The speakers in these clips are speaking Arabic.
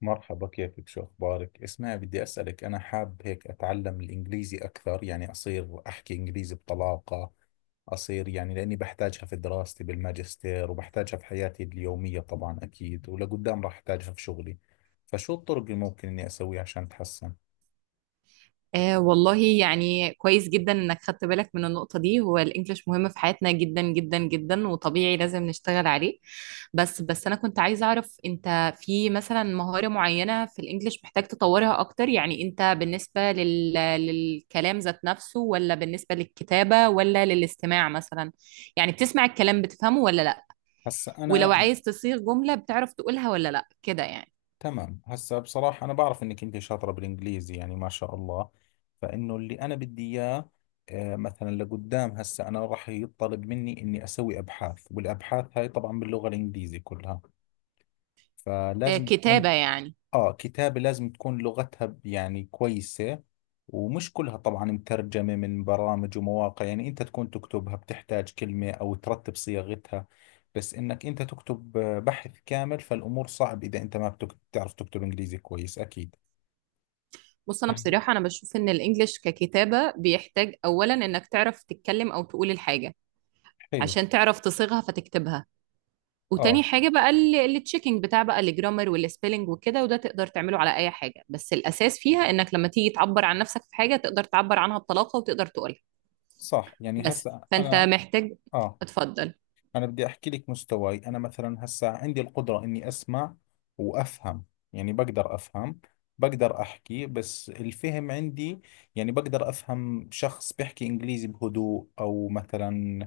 مرحبا، كيفك؟ شو أخبارك؟ اسمعي، بدي أسألك. أنا حاب هيك أتعلم الإنجليزي أكثر، يعني أصير أحكي إنجليزي بطلاقة، أصير، يعني لأني بحتاجها في دراستي بالماجستير، وبحتاجها في حياتي اليومية طبعا أكيد، ولقدام راح أحتاجها في شغلي. فشو الطرق اللي ممكن إني أسويها عشان أتحسن؟ آه والله، يعني كويس جدا انك خدت بالك من النقطة دي. هو الانجليش مهم في حياتنا جدا جدا جدا، وطبيعي لازم نشتغل عليه. بس انا كنت عايزة اعرف، انت في مثلا مهارة معينة في الانجليش محتاج تطورها اكتر؟ يعني انت بالنسبة للكلام ذات نفسه، ولا بالنسبة للكتابة، ولا للاستماع مثلا؟ يعني بتسمع الكلام بتفهمه ولا لا؟ هسا ولو أنا. عايز تصيغ جملة بتعرف تقولها ولا لا، كده يعني. تمام، هسا بصراحة أنا بعرف إنك أنت شاطرة بالإنجليزي يعني ما شاء الله. فإنه اللي أنا بدي إياه. مثلا لقدام هسا أنا راح يطلب مني إني أسوي أبحاث، والأبحاث هاي طبعا باللغة الإنجليزي كلها. آه، فلازم كتابة تكون. يعني. آه، كتابة لازم تكون لغتها يعني كويسة. ومش كلها طبعا مترجمة من برامج ومواقع، يعني أنت تكون تكتبها، بتحتاج كلمة أو ترتب صياغتها. بس إنك أنت تكتب بحث كامل، فالأمور صعب إذا أنت ما بتعرف تكتب إنجليزي كويس أكيد. بص، انا بصراحه انا بشوف ان الانجليش ككتابه بيحتاج اولا انك تعرف تتكلم او تقول الحاجه حلو. عشان تعرف تصيغها فتكتبها. وتاني آه، حاجه بقى التشيكينج بتاع بقى الجرامر والسبيلنج وكده، وده تقدر تعمله على اي حاجه. بس الاساس فيها انك لما تيجي تعبر عن نفسك في حاجه تقدر تعبر عنها بطلاقه وتقدر تقولها. صح، يعني بس، هسا فانت أنا. محتاج. آه، اتفضل. انا بدي احكي لك مستواي. انا مثلا هسا عندي القدرة اني اسمع وافهم. يعني بقدر افهم، بقدر احكي، بس الفهم عندي، يعني بقدر افهم شخص بيحكي انجليزي بهدوء، او مثلا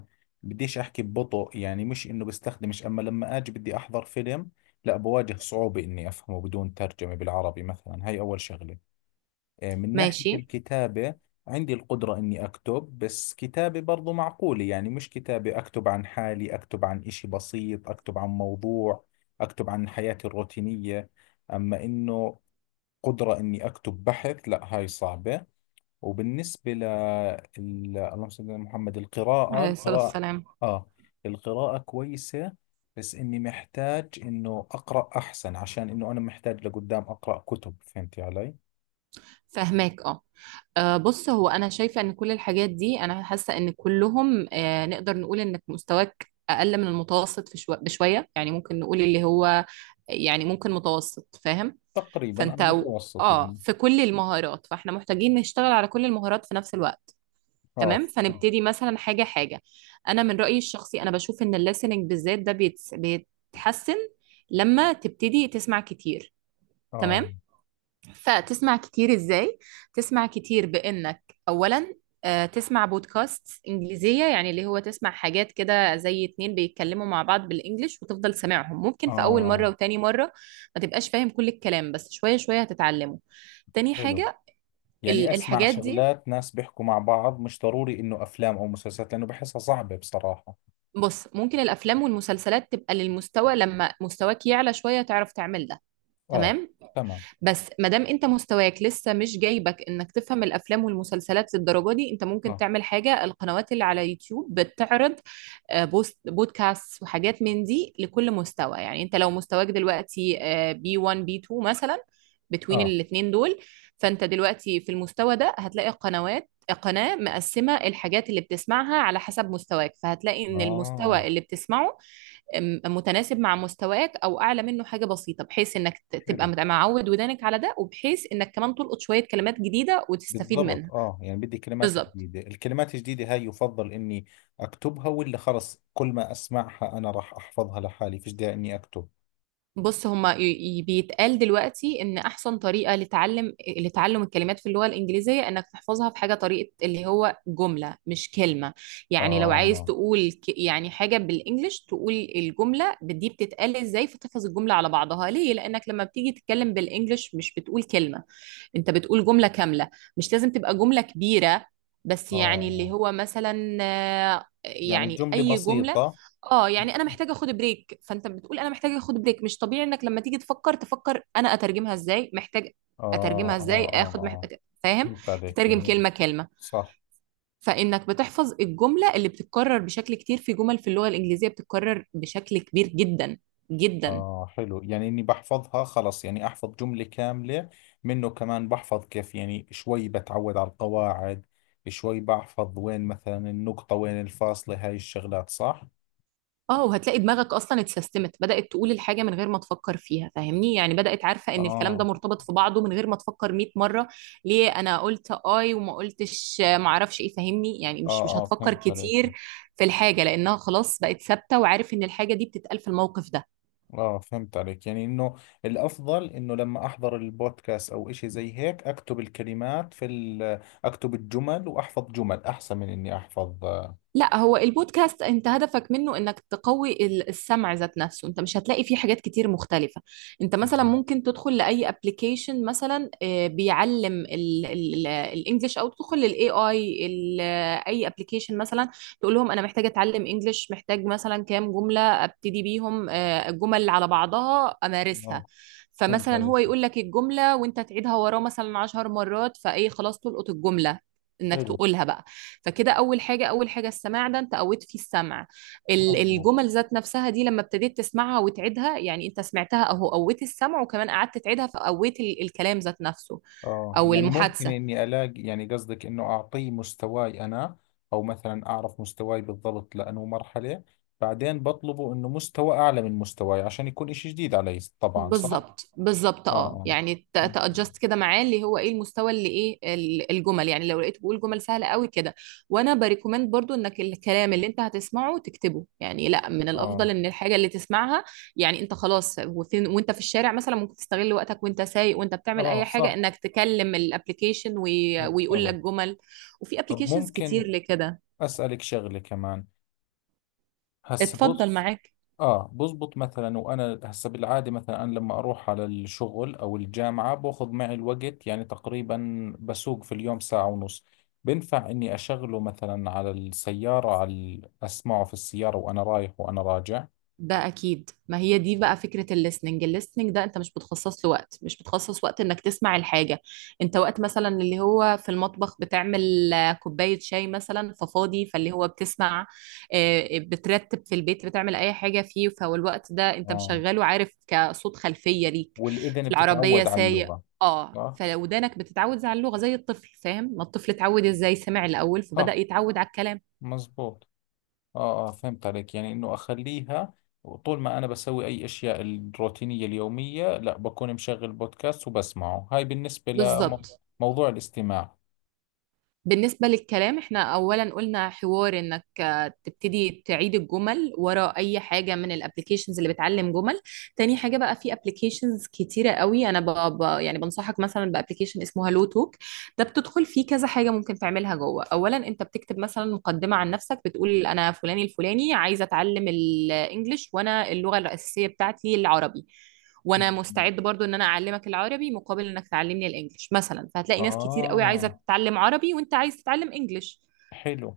بديش احكي ببطء، يعني مش انه بستخدمش، اما لما اجي بدي احضر فيلم لا، بواجه صعوبة اني افهمه بدون ترجمة بالعربي. مثلا، هاي اول شغلة. من ناحية ماشي. الكتابة عندي القدرة إني أكتب، بس كتابة برضو معقولة. يعني مش كتابة، أكتب عن حالي، أكتب عن إشي بسيط، أكتب عن موضوع، أكتب عن حياتي الروتينية. أما إنه قدرة إني أكتب بحث، لا، هاي صعبة. وبالنسبة اللهم صل على محمد. عليه الصلاه والسلام. آه القراءة كويسة، بس إني محتاج إنه أقرأ أحسن، عشان إنه أنا محتاج لقدام أقرأ كتب. فهمتي علي؟ فهماك، اه. بص، هو انا شايفه ان كل الحاجات دي انا حاسه ان كلهم، نقدر نقول انك مستواك اقل من المتوسط في بشويه، يعني ممكن نقول اللي هو يعني ممكن متوسط، فاهم؟ تقريبا فانت انا متوسط يعني. في كل المهارات، فاحنا محتاجين نشتغل على كل المهارات في نفس الوقت. اه، تمام. فنبتدي مثلا حاجه حاجه. انا من رايي الشخصي انا بشوف ان الليسننج بالذات ده بيتحسن لما تبتدي تسمع كتير. اه، تمام. فتسمع كتير ازاي؟ تسمع كتير بانك اولا تسمع بودكاست انجليزية، يعني اللي هو تسمع حاجات كده زي اتنين بيتكلموا مع بعض بالانجلش وتفضل سامعهم. ممكن في اول اه. مرة وتاني مرة ما تبقاش فاهم كل الكلام، بس شوية شوية هتتعلمه. تاني حلو. حاجة يعني ال- اسمع الحاجات دي، شغلات ناس بيحكوا مع بعض، مش ضروري انه افلام او مسلسلات لانه بحسها صعبة بصراحة. بص ممكن الافلام والمسلسلات تبقى للمستوى لما مستواك يعلى شوية تعرف تعمل ده. اه، تمام. تمام. بس ما دام انت مستواك لسه مش جايبك انك تفهم الافلام والمسلسلات للدرجه دي، انت ممكن اه، تعمل حاجه: القنوات اللي على يوتيوب بتعرض بوست بودكاست وحاجات من دي لكل مستوى. يعني انت لو مستواك دلوقتي B1 B2 مثلا، بتوين اه، الاتنين دول، فانت دلوقتي في المستوى ده هتلاقي قنوات، قناة مقسمة الحاجات اللي بتسمعها على حسب مستواك، فهتلاقي ان اه. المستوى اللي بتسمعه متناسب مع مستواك او اعلى منه حاجه بسيطه، بحيث انك تبقى حلو، معود ودانك على ده، وبحيث انك كمان تلقط شويه كلمات جديده وتستفيد بالضبط، منها. اه، يعني بدي كلمات بالظبط. جديدة. الكلمات الجديدة هاي يفضل اني اكتبها، ولا خلص كل ما اسمعها انا راح احفظها لحالي فيش داعي اني اكتب؟ بص، هما بيتقال دلوقتي ان احسن طريقه لتعلم لتعلم الكلمات في اللغه الانجليزيه انك تحفظها في حاجه طريقه اللي هو جمله مش كلمه. يعني لو عايز اه، تقول يعني حاجه بالانجلش، تقول الجمله دي بتتقال ازاي، فتحفظ الجمله على بعضها. ليه؟ لانك لما بتيجي تتكلم بالانجلش مش بتقول كلمه، انت بتقول جمله كامله. مش لازم تبقى جمله كبيره، بس يعني اللي اه، هو مثلا يعني يعني جملة اي بسيطة، جمله. اه. اه، يعني انا محتاجه اخد بريك، فانت بتقول انا محتاجه اخد بريك. مش طبيعي انك لما تيجي تفكر انا اترجمها ازاي، محتاج اه، اترجمها ازاي، اه، اخد آه. فاهم؟ فهمت عليك تترجم يعني. كلمه كلمه. صح. فانك بتحفظ الجمله اللي بتتكرر بشكل كتير. في جمل في اللغه الانجليزيه بتتكرر بشكل كبير جدا جدا. آه، حلو، يعني إني بحفظها خلص يعني أحفظ جملة كاملة، منه كمان بحفظ كيف، يعني شوي بتعود على القواعد، شوي بحفظ وين مثلا النقطة وين الفاصلة، هاي الشغلات صح؟ اه، وهتلاقي دماغك اصلا اتسيستمت، بدأت تقول الحاجة من غير ما تفكر فيها، فاهمني؟ يعني بدأت عارفة ان الكلام ده آه. مرتبط في بعضه من غير ما تفكر 100 مرة ليه انا قلت اي وما قلتش ما اعرفش ايه. فاهمني؟ يعني مش آه، مش آه، هتفكر فهمت عليك. كتير في الحاجة، لانها خلاص بقت ثابتة، وعارف ان الحاجة دي بتتقال في الموقف ده. آه، فهمت عليك، يعني إنه الأفضل إنه لما أحضر البودكاست أو إشي زي هيك أكتب الكلمات في ال أكتب الجمل وأحفظ جمل أحسن من إني أحفظ آه. لا، هو البودكاست انت هدفك منه انك تقوي السمع ذات نفسه. انت مش هتلاقي فيه حاجات كتير مختلفة. انت مثلا ممكن تدخل لأي ابلكيشن مثلا بيعلم الانجليش، او تدخل للاي اي اي ابلكيشن مثلا، تقول لهم انا محتاجة اتعلم انجليش، محتاج مثلا كام جملة ابتدي بيهم الجمل على بعضها امارسها. آه، فهمت فمثلا عليك. هو يقول لك الجملة وانت تعيدها وراه مثلا 10 مرات، فايه خلاص تلقط الجملة انك حلو. تقولها بقى. فكده اول حاجه اول حاجه السماع، ده انت قويت فيه السمع. مظبوط. الجمل ذات نفسها دي لما ابتديت تسمعها وتعيدها، يعني انت سمعتها اهو قويت السمع، وكمان قعدت تعيدها فقويت الكلام ذات نفسه، اه، او يعني ممكن المحادثه. اني الاقي، يعني قصدك انه اعطيه مستواي انا، او مثلا اعرف مستواي بالضبط لانه مرحلة، بعدين بطلبه انه مستوى اعلى من مستواي عشان يكون اشي جديد علي طبعا، صح؟ بالظبط بالظبط. اه، اه، يعني اه، اه، تادجست كده معاه اللي هو ايه المستوى، اللي ايه الجمل. يعني لو لقيته بيقول جمل سهله قوي كده، وانا بريكومند برضو انك الكلام اللي انت هتسمعه تكتبه، يعني لا، من اه. الافضل ان الحاجه اللي تسمعها، يعني انت خلاص وفين وانت في الشارع مثلا ممكن تستغل وقتك، وانت سايق وانت بتعمل آه، اي حاجه صح، انك تكلم الابلكيشن ويقول لك بالضبط. جمل. وفي طب ابلكيشنز كتير ممكن لكده. اسألك شغلة كمان؟ هسه اتفضل بص. معاك. اه، بزبط مثلا، وانا هسه بالعاده مثلا انا لما اروح على الشغل او الجامعه باخذ معي الوقت، يعني تقريبا بسوق في اليوم ساعه ونص. بنفع اني اشغله مثلا على السياره، اسمعه في السياره وانا رايح وانا راجع؟ ده اكيد، ما هي دي بقى فكره الليسننج. الليسننج ده انت مش بتخصص له وقت، مش بتخصص وقت انك تسمع الحاجه. انت وقت مثلا اللي هو في المطبخ بتعمل كوبايه شاي مثلا ففاضي، فاللي هو بتسمع، بترتب في البيت بتعمل اي حاجه فيه، فهو الوقت ده انت اه، مشغله عارف كصوت خلفيه ليك والاذن في العربيه بتتعود على سايق. اللغه. اه، صح، فودانك بتتعود على اللغه زي الطفل. فاهم؟ ما الطفل اتعود ازاي؟ سمع الاول فبدا صح، يتعود على الكلام. مزبوط. اه، اه، فهمت عليك، يعني انه اخليها طول ما انا بسوي اي اشياء الروتينيه اليوميه، لا، بكون مشغل بودكاست وبسمعه. هاي بالنسبه بالظبط. لموضوع الاستماع. بالنسبة للكلام احنا أولا قلنا حوار إنك تبتدي تعيد الجمل ورا أي حاجة من الابليكيشنز اللي بتعلم جمل. تاني حاجة بقى في ابليكيشنز كتيرة قوي، أنا يعني بنصحك مثلا بابليكيشن اسمه هالو توك. ده بتدخل فيه كذا حاجة ممكن تعملها جوه. أولا أنت بتكتب مثلا مقدمة عن نفسك بتقول أنا فلاني الفلاني، عايزة أتعلم الإنجليش، وأنا اللغة الأساسية بتاعتي العربي، وانا مم. مستعد برضو ان انا اعلمك العربي مقابل انك تعلمني الانجليش مثلا. فهتلاقي ناس كتير قوي عايزه آه، تتعلم عربي، وانت عايز تتعلم انجليش، حلو.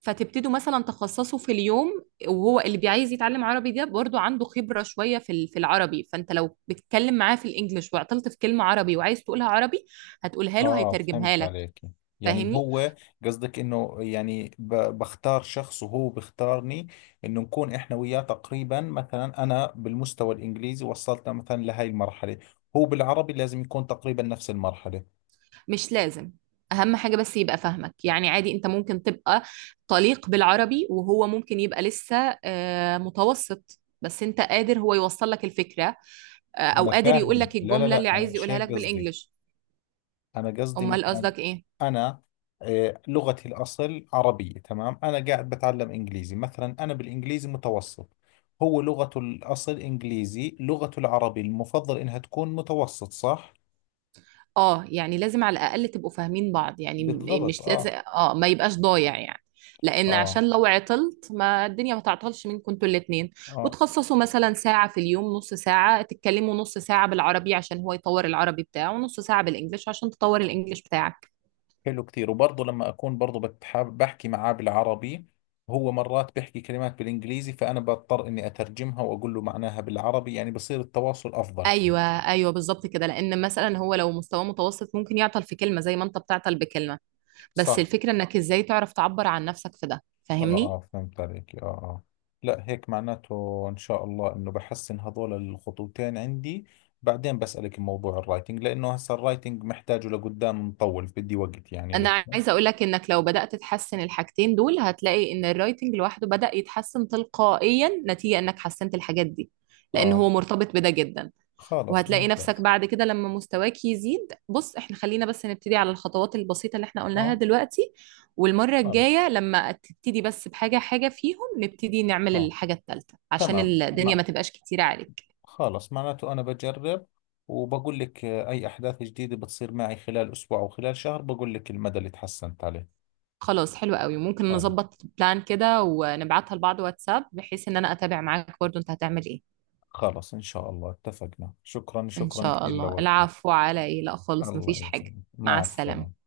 فتبتدوا مثلا تخصصوا في اليوم. وهو اللي بيعايز يتعلم عربي ده برضو عنده خبره شويه في في العربي، فانت لو بتتكلم معاه في الانجليش وعطلت في كلمه عربي وعايز تقولها عربي، هتقولها له، آه، هيترجمها فهمت لك. عليك، يعني فاهمني؟ هو قصدك إنه، يعني بختار شخص وهو بختارني، إنه نكون إحنا وياه تقريبا، مثلا أنا بالمستوى الإنجليزي وصلت مثلا لهاي المرحلة، هو بالعربي لازم يكون تقريبا نفس المرحلة. مش لازم. اهم حاجة بس يبقى فاهمك. يعني عادي، انت ممكن تبقى طليق بالعربي وهو ممكن يبقى لسه متوسط، بس انت قادر هو يوصل لك الفكرة، او أنا قادر يقول فاهم، لك لا، لا، الجملة اللي لا، أنا عايز مش يقولها لك هيك قصدي. بالانجلش. أنا قصدي امال مثلا، قصدك ايه؟ أنا لغتي الأصل عربية، تمام. أنا قاعد بتعلم إنجليزي، مثلا أنا بالإنجليزي متوسط، هو لغته الأصل إنجليزي، لغته العربي المفضل إنها تكون متوسط، صح؟ اه، يعني لازم على الاقل تبقوا فاهمين بعض، يعني بالضبط. مش لازم، آه، اه، ما يبقاش ضايع يعني. لان آه، عشان لو عطلت، ما الدنيا ما تعطلش منكم انتوا الاتنين، آه. وتخصصوا مثلا ساعة في اليوم، نص ساعة تتكلموا نص ساعة بالعربي عشان هو يطور العربي بتاعه، ونص ساعة بالانجليش عشان تطور الانجليش بتاعك. حلو كثير. وبرضه لما أكون برضه بتحاب بحكي معاه بالعربي، هو مرات بيحكي كلمات بالإنجليزي فأنا بضطر إني أترجمها وأقول له معناها بالعربي، يعني بصير التواصل أفضل كمان. ايوه ايوه، بالظبط كده. لان مثلا هو لو مستواه متوسط ممكن يعطل في كلمة زي ما انت بتعطل بكلمة. بس صح. الفكرة انك ازاي تعرف تعبر عن نفسك في ده. اه، فاهمني؟ اه، فهمت عليك، اه، اه. لا، هيك معناته ان شاء الله انه بحسن هذول الخطوتين عندي. بعدين بسألك موضوع الرايتنج، لانه هسه الرايتنج محتاجه لقدام مطول، بدي وقت يعني انا لسه. عايزه اقول لك انك لو بدات تحسن الحاجتين دول، هتلاقي ان الرايتنج لوحده بدا يتحسن تلقائيا نتيجه انك حسنت الحاجات دي، لان اه، هو مرتبط بده جدا. خلص وهتلاقي نفسك ممتاز. بعد كده لما مستواك يزيد. بص، احنا خلينا بس نبتدي على الخطوات البسيطه اللي احنا قلناها اه. دلوقتي، والمره خلص. الجايه لما تبتدي بس بحاجه حاجه فيهم، نبتدي نعمل اه. الحاجه الثالثه عشان تمام، الدنيا مع. ما تبقاش كتيره عليك. خلص، معناته انا بجرب وبقول لك اي احداث جديدة بتصير معي خلال اسبوع او خلال شهر، بقول لك المدى اللي تحسنت عليه. خلاص حلو قوي، ممكن خلص. نظبط بلان كده ونبعتها لبعض واتساب، بحيث ان انا اتابع معاك برضو انت هتعمل ايه. خلص ان شاء الله، اتفقنا. شكرا، إن شكرا شاء كثير الله. لوقتك. العفو، على إيه؟ لا خالص، الله مفيش حاجة. يسلمك، مع مع السلامة. السلامة.